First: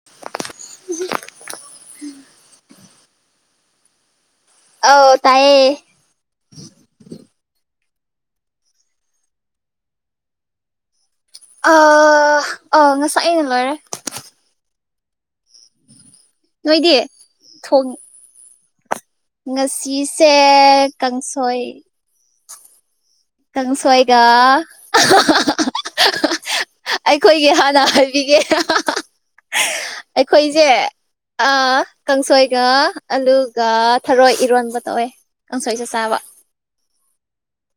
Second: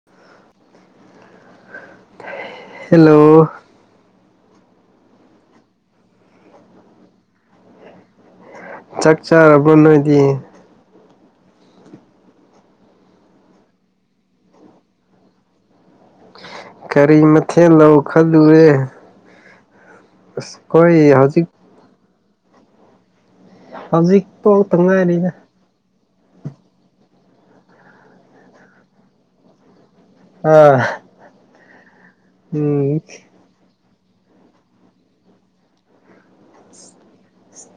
[unintelligible] Hello. ꯑꯧ ꯇꯥꯏꯌꯦ꯫ ꯆꯥꯛ ꯆꯥꯔꯕ꯭ꯔꯣ ꯅꯣꯏꯗꯤ ꯑ ꯑ ꯉꯁꯥꯏꯅ ꯂꯣꯏꯔꯦ ꯅꯣꯏꯗꯤ ꯀꯔꯤ ꯃꯊꯦꯜ ꯊꯣꯡ ꯂꯧ ꯈꯜꯂꯨꯔꯦ꯫ ꯉꯁꯤꯁꯦ ꯍꯧꯖꯤꯛ ꯀꯥꯡꯁꯣꯏ ꯀꯥꯡꯁꯣꯏꯒ ꯍꯧꯖꯤꯛ ꯄꯣꯛꯇ ꯉꯥꯏꯔꯤꯗ ꯑꯩꯈꯣꯏꯒꯤ ꯍꯥꯟꯅ ꯍꯥꯏꯕꯤꯒꯦ꯫ ꯑꯩꯈꯣꯏꯁꯦ ꯑꯥ ꯀꯥꯡꯁꯣꯏꯒ ꯎꯝ ꯑꯂꯨ ꯒ ꯊꯔꯣꯏ ꯏꯔꯣꯟꯕ ꯇꯧꯋꯦ ꯀꯥꯡꯁꯣꯏꯁꯨ ꯆꯥꯕ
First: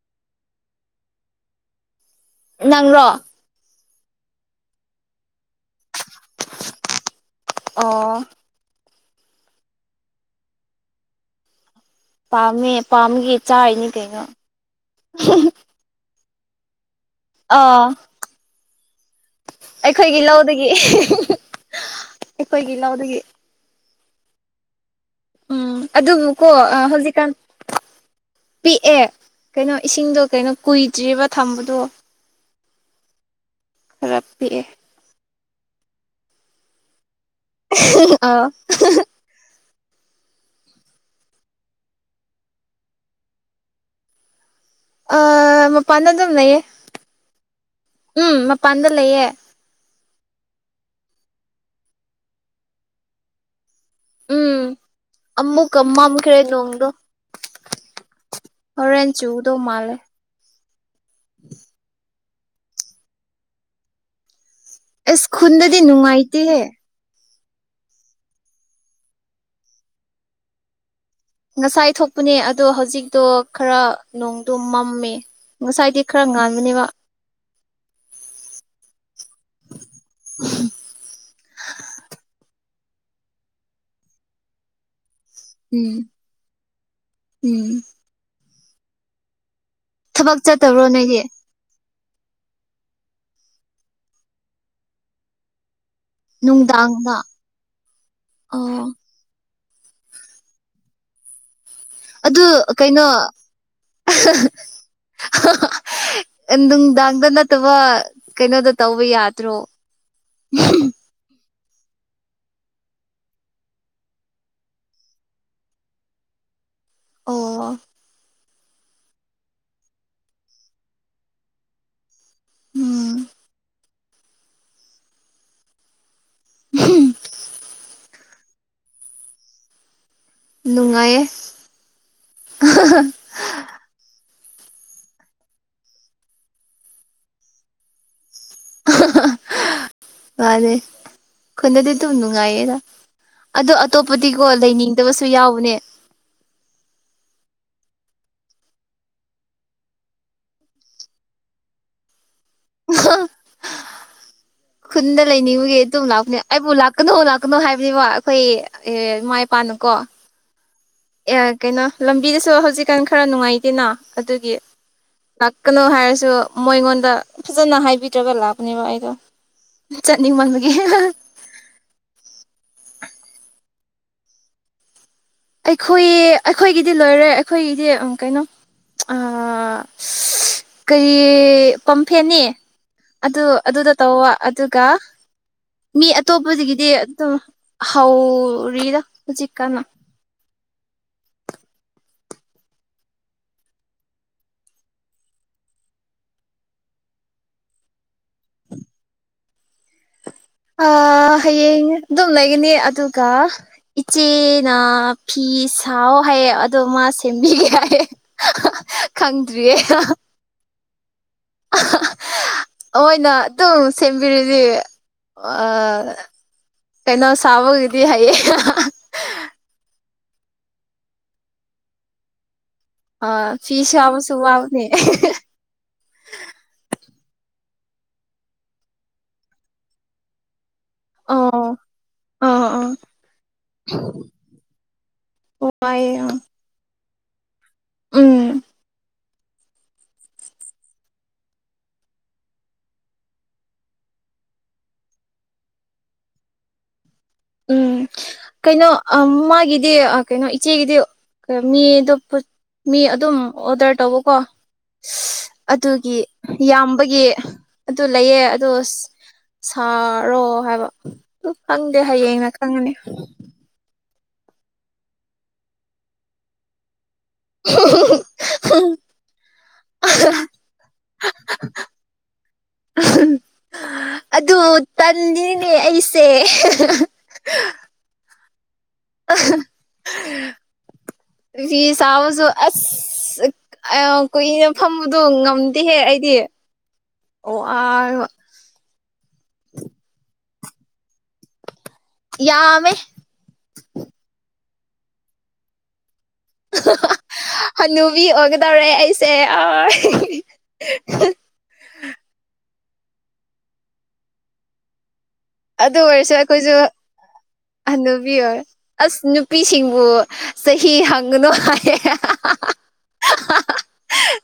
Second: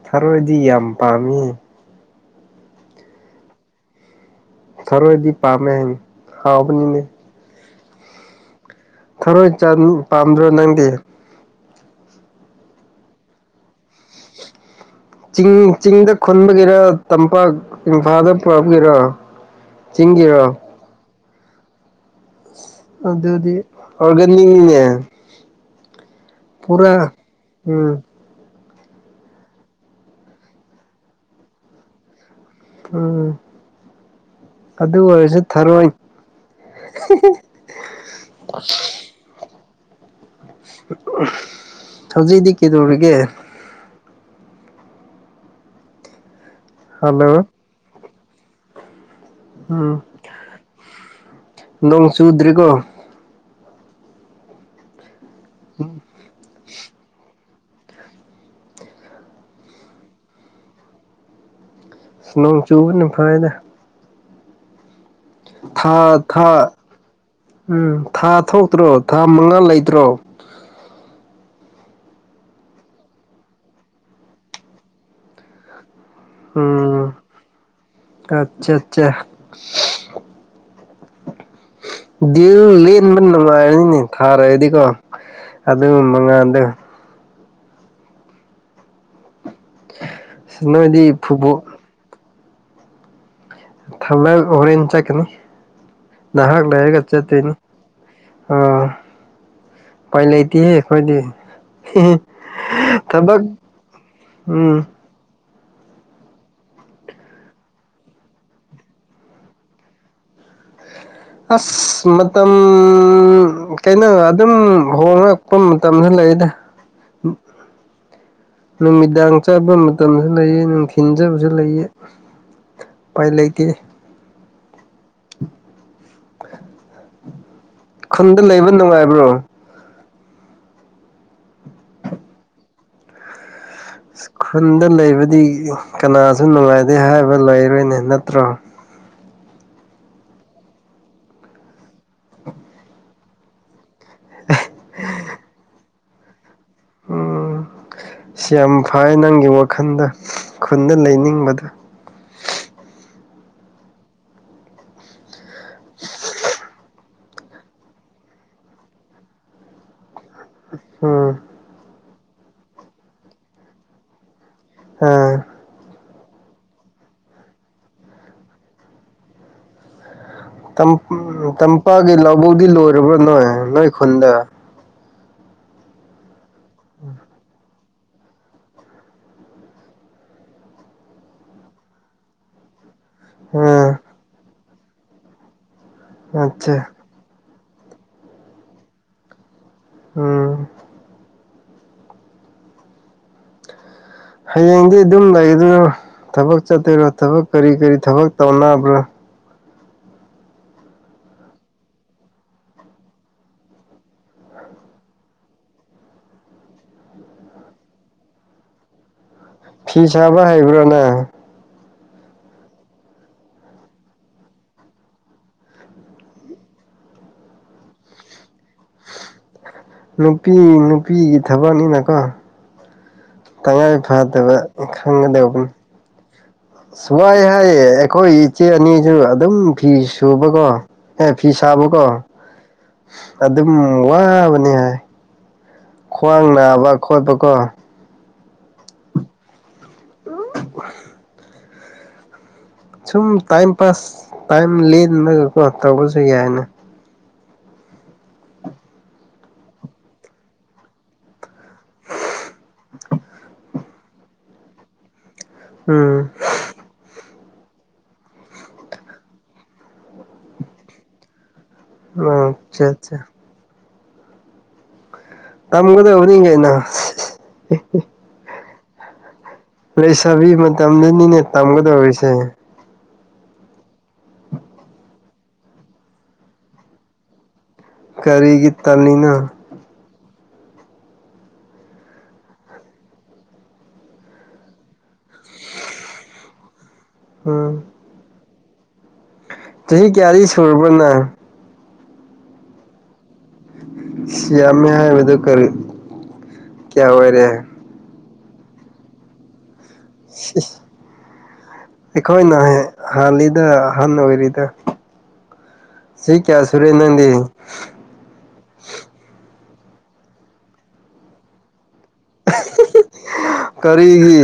ꯊꯔꯣꯏꯗꯤ ꯌꯥꯝ ꯄꯥꯝꯃꯤ ꯅꯪꯔꯣ꯫ ꯊꯔꯣꯏꯗꯤ ꯄꯥꯝꯃꯦ ꯍꯥꯎꯕꯅꯤꯅꯦ ꯑꯣ꯫ ꯊꯔꯣꯏ ꯆ ꯄꯥꯝꯗ꯭ꯔꯣ ꯅꯪꯗꯤ ꯄꯥꯝꯃꯦ ꯄꯥꯝꯕꯒꯤ ꯆꯥꯔꯤꯅꯤ ꯀꯩꯅꯣ ꯆꯤꯡ ꯆꯤꯡꯗ ꯈꯨꯟꯕꯒꯤꯔꫭ ꯇꯝꯄꯥꯛ ꯑꯣ ꯏꯝꯐꯥꯜꯗ ꯄꯨꯔꯛꯏꯔꯣ ꯑꯩꯈꯣꯏꯒꯤ ꯆꯤꯡꯒꯤꯔꯣ ꯂꯧꯗꯒꯤ ꯑꯩꯈꯣꯏꯒꯤ ꯂꯧꯗꯒꯤ ꯑꯗꯨꯗꯤ ꯍꯥꯎꯒꯅꯤ ꯎꯝ ꯑꯗꯨꯒꯀꯣ ꯍꯧꯖꯤꯛꯀꯥꯟ ꯎꯝ ꯄꯤꯛꯑꯦ ꯀꯩꯅꯣ ꯏꯁꯤꯡꯗꯣ ꯀꯩꯅꯣ ꯀꯨꯏꯗ꯭ꯔꯤꯕ ꯊꯝꯕꯗꯣ꯫ ꯎꯝ ꯈꯔ ꯄꯤꯛꯑꯦ ꯑꯗꯨ ꯑꯣꯏꯔꯁꯨ ꯊꯔꯣꯏ ꯑꯥꯎ꯫ ꯍꯧꯖꯤꯛꯗꯤ ꯀꯩꯗꯧꯔꯤꯒꯦ ꯑꯥ ꯃꯄꯥꯟꯅꯗ ꯑꯗꯨꯝ ꯂꯩꯌꯦ꯫ ꯍꯜꯂꯣ ꯎꯝ ꯃꯄꯥꯟꯗ ꯂꯩꯌꯦ ꯎꯝ ꯅꯣꯡ ꯆꯨꯗ꯭ꯔꯦꯀꯣ ꯑꯃꯨꯛ ꯃꯝꯈ꯭ꯔꯦ ꯅꯣꯡꯗꯣ ꯍꯣꯔꯦꯟ ꯆꯨꯗꯧ ꯃꯥꯜꯂꯦ [inaudible] ꯅꯣꯡ ꯆꯨꯕꯅ ꯐꯩꯗ ꯏꯁ ꯈꯨꯨꯟꯗꯗꯤ ꯊꯥ ꯅꯨꯡꯉꯥꯏꯇꯦ ꯍꯦ ꯊꯥ ꯎꯝ ꯊꯥ ꯊꯣꯛꯇ꯭ꯔꯣ ꯊꯥ ꯃꯉꯥꯜ ꯂꯩꯇ꯭ꯔꯣ ꯉꯁꯥꯏ ꯊꯣꯛꯄꯅꯦ ꯑꯗꯣ ꯍꯧꯖꯤꯛꯇꯣ ꯈꯔ ꯅꯣꯡꯗꯣ ꯃꯝꯃꯦ ꯉꯁꯥꯏꯗꯤ ꯈꯔ ꯉꯥꯟꯕꯅꯦꯕ ꯑꯆꯥꯠꯆꯥ ꯗꯤꯜ ꯂꯦꯟꯕ ꯅꯨꯡꯉꯥꯏꯔꯅꯤꯅꯦ ꯊꯥꯔꯒꯗꯤꯀꯣ ꯑꯗꯨ ꯎꯝ ꯃꯉꯥꯜꯗꯨ ꯎꯝ ꯊꯕꯛ ꯆꯠꯇꯕ꯭ꯔꯣ ꯅꯣꯢꯗꯤ ꯅꯣꯏꯗꯤ ꯐꯨꯠꯕꯣꯜ ꯊꯕꯛ ꯍꫭꯔꯦꯟ ꯆꯠꯒꯅꯤ ꯅꯍꯥꯛ ꯂꯩꯔꯒ ꯅꯨꯡꯗꯥꯡꯗ ꯆꯠꯇꯣꯏꯅꯤ ꯑꯝ ꯑꯣ ꯎꯄꯥꯏ ꯂꯩꯇꯦꯍꯦ ꯑꯩꯈꯣꯏꯗꯤ ꯑꯗꯨ ꯀꯩꯅꯣ ꯊꯕꯛ ꯎꯝ ꯅꯨꯡꯗꯥꯡꯗ ꯅꯠꯇꯕ ꯀꯩꯅꯣꯗ ꯇꯧꯕ ꯌꯥꯗ꯭ꯔꯣ ꯎꯝ [inaudible] ꯑꯁ ꯃꯇꯝ ꯀꯩꯅꯣ ꯑꯗꯨꯝ ꯍꯣꯡꯂꯛꯄ ꯃꯇꯝꯁꯨ ꯂꯩꯗ ꯎ ꯑꯣ [inaudible] ꯅꯨꯃꯤꯗꯥꯡ ꯆꯥꯠꯕ ꯃꯇꯝꯁꯨ ꯂꯩꯑꯦ ꯅꯨꯡꯊꯤꯟ ꯆꯠꯕꯁꯨ ꯂꯩꯑꯦ ꯎꯝ ꯎꯄꯥꯏ ꯂꯩꯇꯦ ꯈꯨꯟꯗ ꯂꯩꯕ ꯅꯨꯡꯉꯥꯏꯕ꯭ꯔꯣ ꯅꯨꯡꯉꯥꯏꯌꯦ ꯈꯨꯟꯗ ꯂꯩꯕꯗꯤ ꯀꯅꯥꯁꯨ ꯅꯨꯡꯉꯥꯏꯗꯦ ꯍꯥꯏꯕ ꯂꯩꯔꯣꯏꯅꯦ ꯅꯠꯇ꯭ꯔꯣ ꯃꯥꯅꯦ ꯈꯨꯟꯗꯗꯤ ꯑꯗꯨꯝ ꯅꯨꯡꯉꯥꯏꯌꯦꯗ ꯑꯗꯣ ꯑꯇꯣꯞꯄꯗꯤꯀꯣ ꯂꯩꯅꯤꯡꯗꯕꯁꯨ ꯌꯥꯎꯕꯅꯦ ꯎꯝ ꯁꯤ ꯌꯥꯝ ꯐꯩ ꯅꯪꯒꯤ ꯋꯥꯈꯜꯗꯣ ꯈꯨꯟꯗ ꯂꯩꯅꯤꯡꯕꯗꯣ ꯈꯨꯟꯗ ꯂꯩꯅꯤꯡꯕꯒꯤ ꯑꯗꯨꯝ ꯂꯥꯛꯄꯅꯦ ꯑꯩꯕꯨ ꯂꯥꯛ ꯂꯥꯛꯀꯅꯣ ꯂꯥꯛꯀꯅꯣ ꯍꯥꯏꯕꯅꯦꯕ ꯑꯩꯈꯣꯏ ꯏꯃꯥ ꯏꯄꯥꯅꯀꯣ ꯎꯝ ꯑꯦ ꯀꯩꯅꯣ ꯂꯝꯕꯤꯗꯁꯨ ꯍꯧꯖꯤꯛꯀꯥꯟ ꯈꯔ ꯅꯨꯡꯉꯥꯏꯇꯦꯅ ꯑꯗꯨꯒꯤ ꯎꯝ ꯂꯥꯛꯀꯅꯣ ꯍꯥꯏꯔꯁꯨ ꯃꯣꯏꯉꯣꯟꯗ ꯐꯖꯅ ꯍꯥꯏꯕꯤꯗ꯭ꯔꯒ ꯂꯥꯛꯄꯅꯦꯕ ꯑꯩꯗꯣ ꯆꯠꯅꯤꯡ ꯃꯥꯟꯕꯒꯤ ꯅꯨꯄꯥꯒꯤ ꯂꯧꯕꯨꯗꯤ ꯂꯣꯏꯔꯕ꯭ꯔꯥ ꯅꯣꯏ ꯅꯣꯏ ꯈꯨꯟꯗ ꯑꯩꯈꯣꯏ ꯑꯩꯈꯣꯏꯒꯤꯗꯤ ꯂꯣꯏꯔꯦ ꯑꯩꯈꯣꯏꯒꯤꯗꯤ ꯀꯩꯅꯣ ꯑ ꯀꯔꯤ ꯄꯝꯐꯦꯟꯅꯦ ꯑꯗꯨ ꯑꯗꯨꯗ ꯑꯥ ꯇꯧꯕ ꯑꯗꯨꯒ ꯃꯤ ꯑꯠꯆꯥ ꯑꯇꯣꯞꯄꯒꯤꯗꯤ ꯑꯗꯨꯝ ꯍꯥꯎꯔꯤꯗ ꯍꯧꯖꯤꯛ ꯀꯥꯟꯅ ꯎꯝ ꯍꯌꯦꯡꯗꯤ ꯑꯗꯨꯝ ꯂꯩꯒꯗꯣꯏꯔꯣ ꯊꯕꯛ ꯆꯠꯇꯣꯏꯔꯣ ꯊꯕꯛ ꯀꯔꯤ ꯀꯔꯤ ꯊꯕꯛ ꯇꯧꯅꯕ꯭ꯔꯣ ꯑ ꯍꯌꯦꯡ ꯑꯗꯨꯝ ꯂꯩꯒꯅꯤ ꯑꯗꯨꯒ ꯏꯆꯦꯅ ꯐꯤ ꯁꯥꯥꯎ ꯍꯥꯏ ꯑꯗꯨꯒ ꯃꯥ ꯁꯦꯝꯕꯤꯒꯦ ꯍꯥꯏꯌꯦ ꯈꯪꯗ꯭ꯔꯤꯑꯦ ꯅꯨꯡꯉꯥꯢꯕ꯭ꯔꯣ ꯅꯪ ꯃꯣꯏꯅ ꯑꯗꯨꯝ ꯁꯦꯝꯕꯤꯔꯤꯗꯤ ꯑ ꯀꯩꯅꯣ ꯁꯥꯎꯕꯒꯤꯗꯤ ꯍꯩꯌꯦ ꯅꯨꯄꯤ ꯅꯨꯄꯤꯒꯤ ꯊꯕꯛꯅꯤꯅꯀꯣ ꯑꯥ ꯐꯤ ꯇꯉꯥꯏ ꯁꯥꯕꯁꯨ ꯋꯥꯕꯅꯦ ꯐꯗꯕꯅꯤ ꯈꯪꯒꯗꯧꯕꯧꯕꯅꯤ ꯁ ꯋꯥꯏ ꯍꯥꯏꯌꯦ ꯑꯩꯈꯣꯏ ꯏꯆꯦ ꯑꯅꯤꯁꯨ ꯑꯗꯨꯝ ꯐꯤ ꯁꯨꯕꯀꯣ ꯑꯦ ꯑꯣ ꯐꯤꯁꯥꯕ ꯀꯣ ꯑꯥ ꯑꯥ ꯑꯗꯨꯝ ꯋꯥꯕꯅꯤ ꯍꯥꯏ ꯋꯥꯏꯌꯦ ꯑꯥ ꯈ꯭ꯋꯥꯡ ꯅꯥꯕ ꯈꯣꯠꯄ ꯀꯣ ꯎꯝ ꯎ ꯁꯨꯝ ꯇꯥꯏꯝ ꯄꯥꯁ ꯇꯥꯏꯝ ꯂꯗꯒꯀꯣ ꯇꯧꯕꯁꯨ ꯌꯥꯏꯅ ꯎꯝ ꯀꯩꯅꯣ ꯑ ꯃꯥꯒꯤꯗꯤ ꯑ ꯀꯩꯅꯣ ꯏꯆꯦꯒꯤꯗꯤ ꯃꯤꯗꯣ ꯃꯤ ꯑꯗꯨꯝ ꯑꯣꯗꯔ ꯇꯧꯕꯀꯣ ꯎꯝ ꯑꯗꯨꯒꯤ ꯌꯥꯝꯕꯒꯤ ꯑꯗꯨ ꯂꯩꯌꯦ ꯑꯗꯣ ꯁꯥꯔꯣ ꯍꯥꯏꯕ ꯑꯗꯨ ꯈꯪꯗꯦ ꯍꯌꯦꯡꯅ ꯈꯪꯉꯅꯤ ꯑꯆꯥ ꯑꯆꯥ ꯇꯝꯒꯗꯅꯤ ꯀꯩꯅꯣ ꯂꯩꯁꯕꯤ ꯃꯇꯝꯗꯨꯅꯤꯅꯦ ꯇꯝꯒꯗꯧꯔꯤꯁꯦ ꯑꯗꯨ ꯇꯜꯂꯤꯅꯦ ꯑꯩꯁꯦ ꯀꯔꯤꯒꯤ ꯇꯜꯂꯤꯅꯣ ꯐꯤ ꯁꯥꯥꯕꯁꯨ ꯑꯁ ꯀꯨꯏꯅ ꯐꯝꯕꯗꯣ ꯉꯝꯗꯦꯍꯦ ꯑꯩꯗꯤ ꯎꯝ ꯋꯥꯔꯒ ꯆꯍꯤ ꯀꯌꯥꯔꯤ ꯁꯨꯔꯕꯅꯪ ꯌꯥꯝꯃꯦ ꯁꯤ ꯌꯥꯝꯃꯦ ꯍꯥꯏꯕꯗꯣ ꯀꯔꯤ ꯀꯌꯥ ꯑꯣꯏꯔꯦ ꯍꯅꯨꯕꯤ ꯑꯣꯏꯒꯗꯧꯔꯦ ꯑꯩꯁꯦ ꯑꯥ ꯑꯩꯈꯣꯏꯅ ꯍꯥꯜꯂꯤꯗ ꯑꯍꯟ ꯑꯣꯏꯔꯤꯗꯣ ꯑꯗꯨ ꯑꯣꯏꯔꯁꯨ ꯆꯍꯤ ꯀꯌꯥ ꯑꯩꯈꯣꯏꯁꯨ ꯁꯨꯔꯦ ꯅꯪꯗꯤ ꯍꯅꯨꯕꯤ ꯑꯣꯏ ꯑꯁ ꯅꯨꯄꯤꯁꯤꯡꯕꯨ ꯆꯍꯤ ꯍꯥꯡꯒꯅꯨ ꯍꯥꯏꯌꯦ ꯀꯔꯤꯒꯤ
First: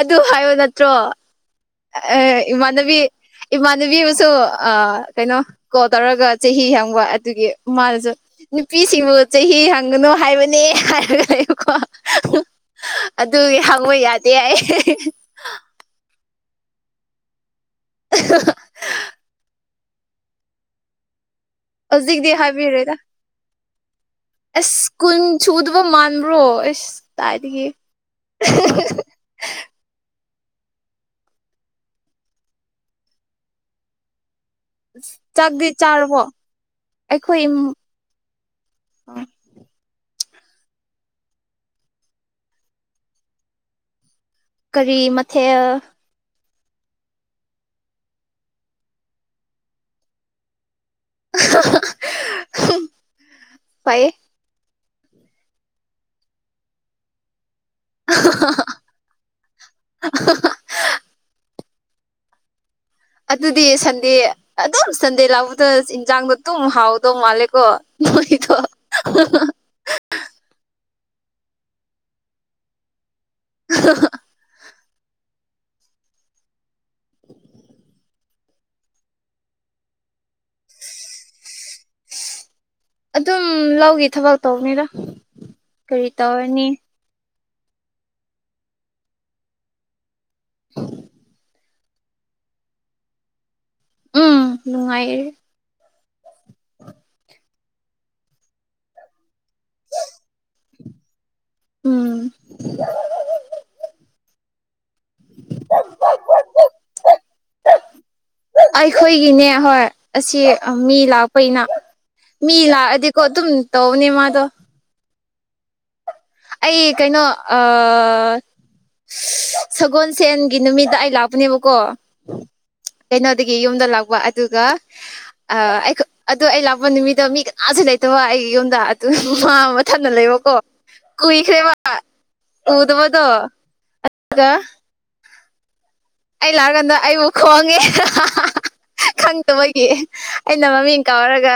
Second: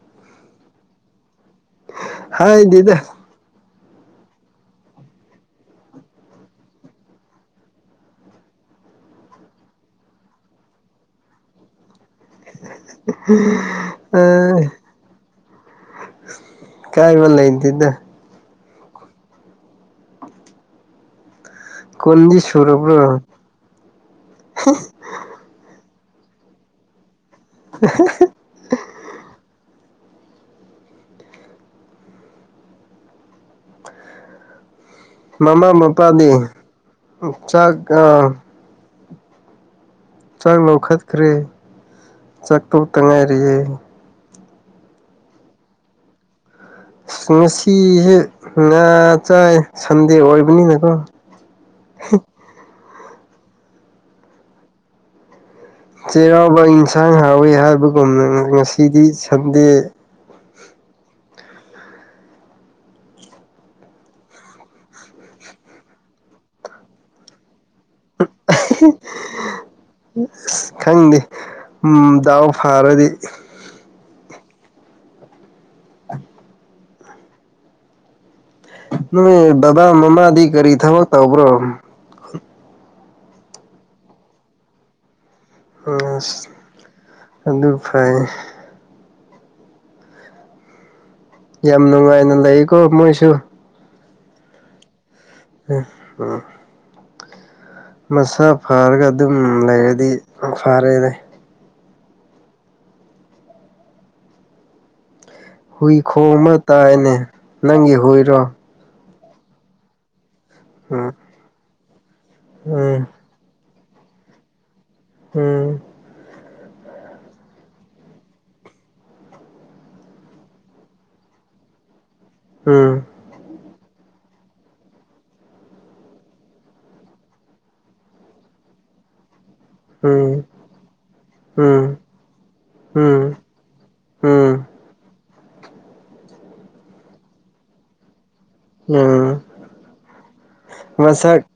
ꯑꯗꯨ ꯍꯥꯏꯌꯣ ꯅꯠꯇ꯭ꯔꯣ ꯑꯦ ꯏꯃꯥꯟꯅꯕꯤ ꯍꯥꯏꯗꯦꯗ ꯏꯃꯥꯟꯅꯕꯤ ꯑꯃꯁꯨ ꯑ ꯀꯩꯅꯣ ꯀꯣꯜ ꯇꯧꯔꯒ ꯆꯍꯤ ꯍꯡꯕ ꯑꯗꯨꯒꯤ ꯃꯥꯅꯁꯨ ꯅꯨꯄꯤꯁꯤꯡꯕꯨ ꯆꯍꯤ ꯍꯪꯒꯅꯨ ꯍꯥꯏꯕꯅꯦ ꯍꯥꯏꯔꯒ ꯂꯩꯕꯀꯣ ꯑꯗꯨꯒꯤ ꯍꯥꯡꯕ ꯌꯥꯗꯦ ꯍꯥꯏꯑꯦ ꯀꯥꯏꯕꯂꯩꯇꯦꯗ [unintelligible] ꯍꯧꯖꯤꯛꯇꯤ ꯀꯣꯟꯗꯤ ꯍꯥꯏꯕꯤꯔꯦꯗ ꯁꯨꯔꯕ꯭ꯔꯣ ꯑꯁ ꯀꯨꯟ ꯁꯨꯗꯕ ꯃꯥꯟꯕ꯭ꯔꯣ ꯑꯁ ꯀꯥꯏꯗꯒꯤ ꯆꯥꯛꯇꯤ ꯃꯃꯥ ꯆꯥꯔꯕꯣ ꯃꯄꯥꯗꯤ ꯑꯩꯈꯣꯏ ꯆꯥꯛ ꯑ ꯆꯥꯛ ꯂꯧꯈꯠꯈ꯭ꯔꯦ ꯆꯥꯛ ꯇꯣꯛ ꯇꯉꯥꯏꯔꯤꯑꯦ ꯀꯔꯤ ꯃꯊꯦꯜ ꯑꯁ ꯉꯁꯤꯁꯦ ꯉꯥ ꯆꯥꯏ ꯁꯟꯗꯦ ꯑꯣꯏꯕꯅꯤꯅꯀꯣ [unintelligible] ꯐꯩꯌꯦ ꯆꯩꯔꯥꯎꯕ ꯌꯦꯟꯁꯥꯡ ꯍꯥꯎꯋꯤ ꯍꯥꯏꯕꯒꯨꯝꯅ ꯉꯁꯤꯗꯤ ꯁꯟꯗꯦ [unintelligible] ꯑꯗꯨꯗꯤ ꯁꯟꯗꯦ ꯑꯗꯨꯝ ꯁꯟꯗꯦ ꯂꯥꯛꯄꯗ ꯏꯟꯖꯥꯡꯗꯣ ꯑꯗꯨꯝ ꯍꯥꯎꯗꯧ ꯃꯥꯜꯂꯦꯀꯣ [unintelligible] ꯅꯣꯏꯗꯣ ꯑꯁ ꯈꯪꯗꯦ ꯎꯝ ꯗꯥꯎ ꯐꯥꯔꯗꯤ [unintelligible] [inaudible] ꯅꯣꯏ ꯕꯕꯥ ꯃꯃꯥꯗꯤ ꯀꯔꯤ ꯊꯕꯛ ꯇꯧꯕ꯭ꯔꯣ ꯑꯗꯨꯝ ꯂꯧꯒꯤ ꯊꯕꯛ ꯇꯧꯕꯅꯤꯗ ꯀꯔꯤ ꯑꯁ ꯇꯧꯔꯅꯤ ꯑꯗꯨ ꯐꯩ [inaudible] ꯌꯥꯝ ꯅꯨꯡꯉꯥꯏꯅ ꯂꯩꯀꯣ ꯅꯣꯏꯁꯨ ꯎꯝ ꯅꯨꯡꯉꯥꯏꯌꯦ ꯑꯦ ꯎꯝ ꯃꯁꯥ ꯐꯔꯒ ꯑꯗꯨꯝ ꯂꯩꯔꯗꯤ ꯐꯔꯦꯅꯦ ꯎꯝ [unintelligible] ꯍꯨꯏ ꯈꯣꯡꯕ ꯇꯥꯏꯅꯦ ꯅꯪꯒꯤ ꯍꯨꯏꯔꯣ ꯑꯩꯈꯣꯏꯒꯤꯅꯦ ꯍꯣꯏ ꯑꯁꯤ ꯃꯤ ꯎꯝ ꯂꯥꯛꯄꯩꯅ ꯃꯤ ꯎꯝ ꯂꯥꯛꯑꯗꯤꯀꯣ ꯑꯗꯨꯝ ꯇꯧꯕꯅꯦ ꯃꯥꯗꯣ ꯎꯝ ꯑꯩ ꯀꯩꯅꯣ ꯑ ꯁꯒꯣꯜꯁꯦꯟꯒꯤ ꯅꯨꯃꯤꯠꯇ ꯑꯩ ꯂꯥꯛꯄꯅꯦꯕꯀꯣ ꯎꯝ ꯀꯩꯅꯣꯗꯒꯤ ꯌꯨꯝꯗ ꯂꯥꯛꯄ ꯑꯗꯨꯒ ꯑꯥ ꯑꯩ ꯑꯗꯨ ꯑꯩ ꯂꯥꯛꯄ ꯅꯨꯃꯤꯠꯇꯣ ꯃꯤ ꯀꯅꯥꯁꯨ ꯂꯩꯇꯕ ꯑꯩꯒꯤ ꯌꯨꯝꯗ ꯑꯗꯨ ꯃꯥ ꯍꯟꯅ ꯎꯝ ꯂꯩꯕꯀꯣ ꯀꯨꯏꯈ꯭ꯔꯦꯕ ꯎꯝ ꯎꯗꯕꯗꯣ ꯎꯝ ꯎꯝ ꯑꯗꯨꯒ ꯎꯝ ꯑꯩ ꯂꯥꯛꯑꯀꯥꯟꯗ ꯑꯩꯕꯨ ꯈꯣꯡꯉꯦ [unintelligible] ꯎꯝ ꯈꯪꯇꯕꯒꯤ ꯑꯩꯅ ꯃꯃꯤꯡ ꯀꯧꯔꯒ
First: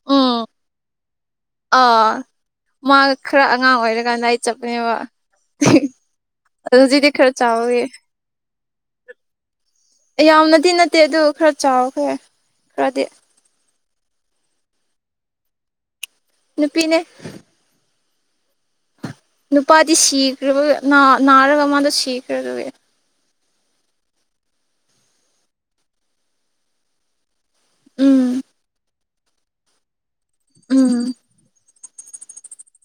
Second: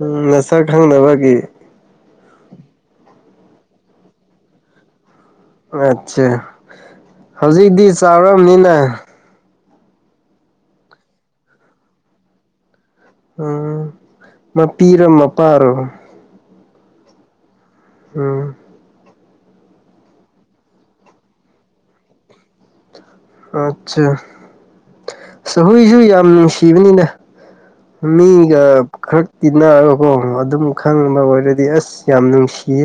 ꯎꯝ ꯃꯁꯛ ꯈꯪꯗꯕꯒꯤ ꯑꯥ ꯃꯥ ꯈꯔ ꯑꯉꯥꯡ ꯑꯣꯏꯔꯀꯥꯟꯗ ꯑꯩ ꯆꯠꯄꯅꯦꯕ ꯑꯗꯨ ꯍꯩꯖꯛꯗꯤ ꯈꯔ ꯆꯥꯎꯋꯦ ꯆꯥꯎꯔꯝꯅꯤꯅ ꯌꯥꯝꯅꯗꯤ ꯅꯠꯇꯦ ꯑꯗꯨ ꯈꯔ ꯆꯥꯎꯈ꯭ꯔꯦ ꯈꯔꯗꯤ ꯎꯝ ꯃꯄꯤꯔꯣ ꯃꯄꯥꯔꯣ ꯅꯨꯄꯤꯅꯦ ꯎꯝ ꯅꯨꯄꯥꯗꯤ ꯁꯤꯈꯔꯕ ꯅꯥ ꯅꯥꯔꯒ ꯃꯥꯗꯣ ꯁꯤꯈ꯭ꯔꯦ ꯑꯗꯨꯒꯤ ꯑꯠꯆꯥ ꯍꯨꯏꯖꯨ ꯌꯥꯝ ꯅꯨꯡꯁꯤꯕꯅꯤꯗ ꯎꯝ ꯃꯤꯒ ꯈꯛ ꯇꯤꯟꯅꯔꯒꯀꯣ ꯑꯗꯨꯝ ꯎꯝ ꯈꯪꯕ ꯑꯣꯏꯔꯗꯤ ꯑꯁ ꯌꯥꯝ ꯅꯨꯡꯁꯤꯌꯦ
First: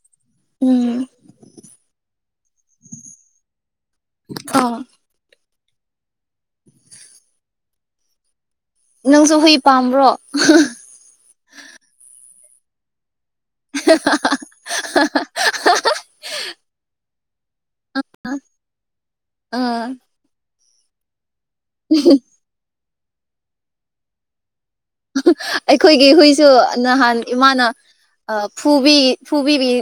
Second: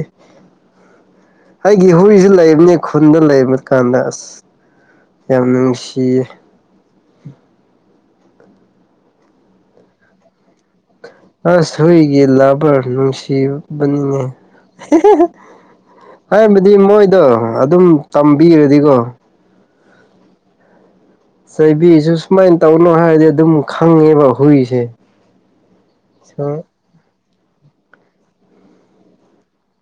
ꯎꯝ ꯑꯩꯒꯤ ꯍꯨꯏꯖꯄ ꯂꯩꯕꯅꯦ ꯈꯨꯟꯗ ꯂꯩꯕ ꯀꯥꯟꯅ ꯑꯥ ꯌꯥꯝꯅ ꯅꯨꯡꯁꯤꯌꯦ ꯅꯪꯁꯨ ꯍꯨꯏ ꯄꯥꯝꯕ꯭ꯔꯣ ꯑꯁ ꯍꯨꯏꯒꯤ ꯂꯕꯔ ꯅꯨꯡꯁꯤꯕꯅꯤꯅꯦ ꯍꯥꯏꯕꯗꯤ ꯃꯣꯏꯗꯣ ꯑꯗꯨꯝ ꯇꯝꯕꯤꯔꯗꯤꯀꯣ ꯑꯥ ꯆꯩꯕꯤꯁꯨ ꯁꯨꯃꯥꯏꯅ ꯇꯧꯅꯣ ꯍꯥꯏꯔꯗꯤ ꯑꯗꯨꯝ ꯈꯪꯉꯦꯕ ꯍꯨꯏꯁꯦ ꯑꯩꯈꯣꯏꯒꯤ ꯍꯨꯏꯁꯨ ꯅꯍꯥꯟ ꯏꯃꯥꯅ ꯐꯨꯕꯤ ꯐꯨꯕꯤꯕꯒꯤ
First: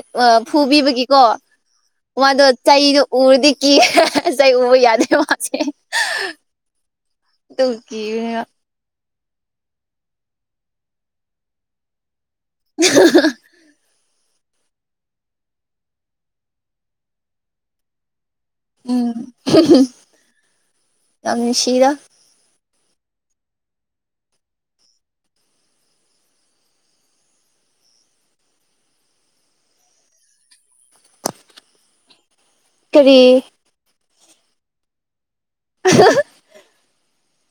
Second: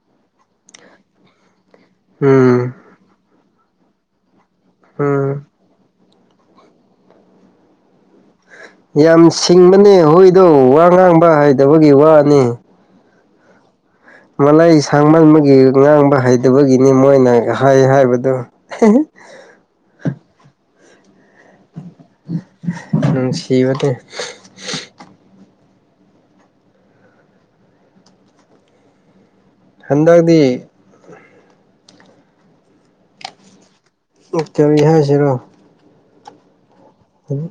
ꯐꯨꯕꯤꯕꯒꯤꯀꯣ ꯃꯥꯗꯣ ꯎꯝ ꯆꯩꯗꯣ ꯎꯔꯗꯤ ꯀꯤꯦ ꯆꯩ ꯎꯕ ꯌꯥꯗ꯭ꯔꯦ ꯎꯝ ꯃꯥꯁꯦ ꯗꯨꯒꯤ ꯌꯥꯝ ꯁꯤꯡꯕꯅꯦ ꯍꯣꯏꯗꯣ ꯋꯥ ꯉꯥꯡꯕ ꯍꯥꯏꯗꯕꯒꯤ ꯋꯥꯅꯤ [unintelligible] ꯃꯂꯩ ꯁꯥꯡꯃꯟꯕꯒꯤ ꯉꯥꯡꯕ ꯍꯩꯇꯕꯒꯤꯅꯤ ꯃꯣꯏꯅ ꯍꯥꯏꯩ ꯍꯥꯏꯕꯗꯨ ꯎꯝ [unintelligible] ꯌꯥꯝ ꯅꯨꯡꯁꯤꯗ ꯎꯝ ꯅꯨꯡꯁꯤꯕꯅꯦ ꯍꯟꯗꯛꯇꯤ ꯀꯔꯤ ꯑꯣ ꯀꯔꯤ ꯍꯥꯏꯁꯤꯔꯣ [unintelligible] ꯑꯗꯨ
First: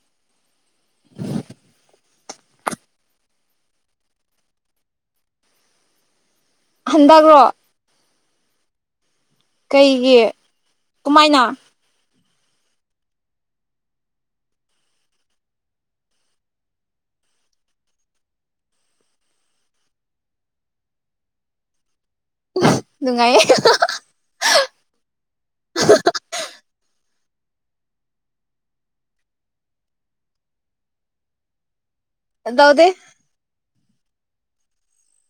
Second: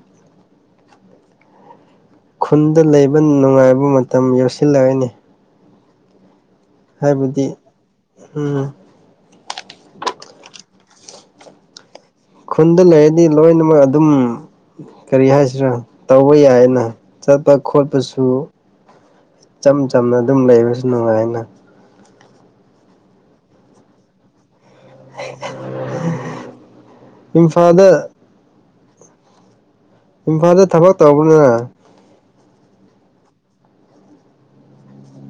ꯈꯨꯟꯗ ꯂꯩꯕ ꯅꯨꯡꯉꯥꯏꯕ ꯃꯇꯝ ꯌꯧꯁꯤꯜꯂꯒꯅꯤ ꯍꯟꯗꯛꯔꯣ ꯍꯥꯏꯕꯗꯤ ꯎꯝ ꯀꯩꯒꯤ ꯀꯃꯥꯏꯅ ꯈꯨꯟꯗ ꯂꯩꯔꯗꯤ ꯂꯣꯏꯅꯃꯛ ꯑꯗꯨꯝ ꯀꯔꯤ ꯍꯥꯏꯁꯤꯔꯥ ꯇꯧꯕ ꯌꯥꯏꯑꯅ ꯆꯠꯄ ꯈꯣꯠꯄꯁꯨ ꯏꯆꯝ ꯆꯝꯅ ꯑꯗꯨꯝ ꯂꯩꯕꯁꯨ ꯅꯨꯡꯉꯥꯏꯅ ꯅꯨꯡꯉꯥꯏꯌꯦ ꯏꯝꯐꯥꯜꯗ ꯏꯝꯐꯥꯜꯗ ꯊꯕꯛ ꯇꯧꯕꯅ ꯇꯧꯗ‌ꯦ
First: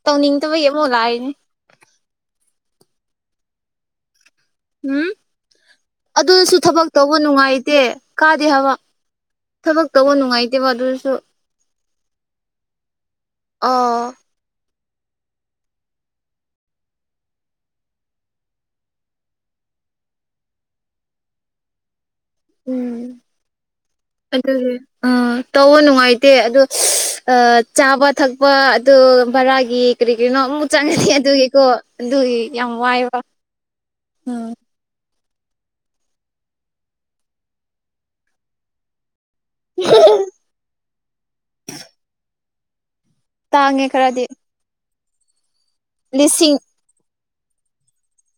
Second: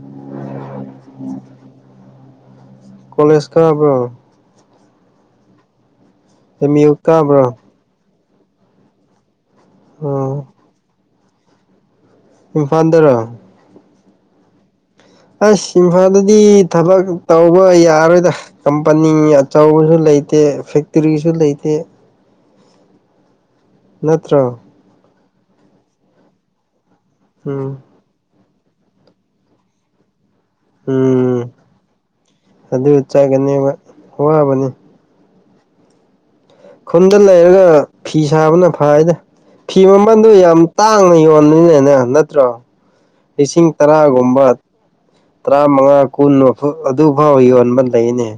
ꯇꯧꯅꯤꯡꯗꯕ ꯌꯦꯡꯃꯣ ꯂꯥꯛꯏꯅꯦ ꯀꯣꯂꯦꯖ ꯀꯥꯕ꯭ꯔꯣ ꯎꯝ ꯑꯗꯨꯁꯨ ꯑꯦꯝ ꯊꯕꯛ ꯌꯨ ꯇꯧꯕ ꯀꯥꯕ꯭ꯔꯣ ꯅꯨꯡꯉꯥꯏꯇꯦ ꯀꯥꯗꯦ ꯍꯥꯏꯕ ꯊꯕꯛ ꯇꯧꯕ ꯑꯣ ꯅꯨꯡꯉꯥꯏꯇꯦꯕ ꯑꯗꯨꯁꯨ ꯏꯝꯐꯗ꯭ꯔ ꯑꯥ ꯑꯁ ꯏꯝꯐꯥꯜꯗꯗꯤ ꯊꯕꯛ ꯇꯧꯕ ꯌꯥꯔꯣꯏꯗ꯭ꯔꯥ ꯀꯝꯄꯅꯤ ꯑꯆꯧꯕꯁꯨ ꯂꯩꯇꯦ ꯐꯦꯛꯇꯔꯤꯁꯨ ꯂꯩꯇꯦ ꯎꯝ ꯅꯠꯇ꯭ꯔꯣ ꯑꯗꯨꯒꯤ ꯑꯥ ꯇꯧꯕ ꯅꯨꯡꯉꯥꯏꯇꯦ ꯑꯗꯣ ꯎꯝ ꯆꯥꯕ ꯊꯛꯄ ꯑ ꯚꯔꯥꯒꯤ ꯀꯔꯤ ꯀꯔꯤꯅꯣ ꯑꯃ ꯆꯪꯉꯅꯤ ꯎꯝ ꯑꯗꯨꯒꯤꯀꯣ ꯑꯗꯨꯒꯤ ꯌꯥꯝ ꯑꯗꯨ ꯋꯥꯏꯕ ꯆꯠꯒꯅꯦꯕ ꯎꯝ ꯑꯋꯥꯕꯅꯤ ꯈꯨꯟꯗ ꯂꯩꯔꯒ ꯐꯤ ꯁꯥꯕꯅ ꯐꯥꯏꯗ ꯐꯤ ꯃꯃꯟꯗꯨ ꯌꯥꯝ ꯇꯥꯡꯅ ꯌꯣꯟꯕꯅꯤꯅꯅꯦ ꯅꯠꯇ꯭ꯔꯣ ꯂꯤꯁꯤꯡ ꯇꯥꯡꯉꯦ ꯈꯔꯗꯤ ꯇꯔꯥꯒꯨꯝꯕ ꯇꯔꯥꯃꯉꯥ ꯂꯤꯁꯤꯡ ꯀꯨꯟꯐꯨ ꯑꯗꯨꯐꯥꯎ ꯌꯣꯟꯕ ꯂꯩꯅꯦ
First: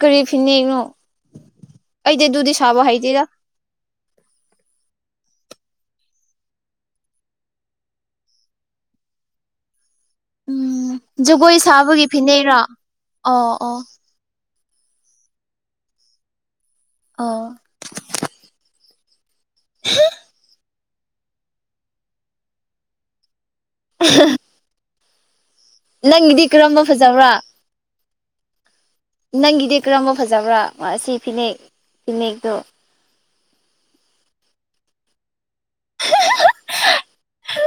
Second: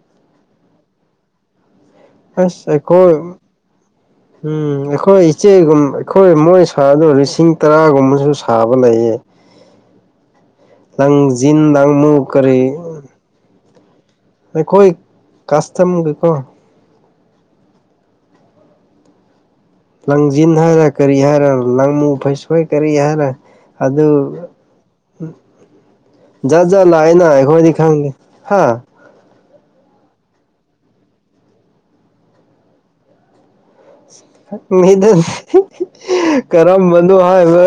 ꯀꯔꯤ ꯐꯤꯅꯅꯣ ꯑꯩꯗꯤ ꯑꯗꯨꯗꯤ ꯑꯁ ꯁꯥꯕ ꯑꯩꯈꯣꯏ ꯍꯩꯗꯦꯔꯥ ꯎꯝ ꯑꯩꯈꯣꯏ ꯏꯆꯦꯒꯨꯝ ꯑꯩꯈꯣꯏ ꯃꯣꯏ ꯁꯥꯗ ꯂꯤꯁꯤꯡ ꯇꯔꯥꯒꯨꯝꯕꯁꯨ ꯁꯥꯕ ꯂꯩꯌꯦ ꯎꯝ ꯖꯒꯣꯏ ꯂꯪꯖꯤꯟ ꯁꯥꯕꯒꯤ ꯂꯥꯡꯃꯨ ꯐꯤꯅꯩꯔꯥ ꯀꯔꯤ ꯑꯣ ꯑꯣ ꯑꯩꯈꯣꯏ ꯀꯥꯁꯇꯝꯒꯤꯀꯣ ꯑꯥ ꯂꯪꯖꯤꯟ ꯍꯥꯏꯔ ꯀꯔꯤ ꯍꯥꯏꯔ ꯂꯪ ꯃꯨ ꯐꯩꯁꯣꯏ ꯀꯔꯤ ꯍꯥꯏꯔ ꯑꯗꯨ ꯅꯪꯒꯤꯗꯤ ꯖꯥꯠ ꯀꯔꯝꯕ ꯖꯥꯠ ꯂꯥꯛꯅ ꯐꯖꯕ꯭ꯔꯥ ꯑꯩꯈꯣꯏꯗꯤ ꯈꯪꯗꯦ ꯍꯥꯥ ꯅꯪꯒꯤꯗꯤ ꯀꯔꯝꯕ ꯐꯖꯕ꯭ꯔꯥ ꯑꯁꯤ ꯐꯤꯅꯦꯛ ꯐꯤꯅꯦꯛꯇꯣ ꯃꯤꯗ ꯀꯔꯝꯕꯅꯣ ꯍꯥꯏꯕ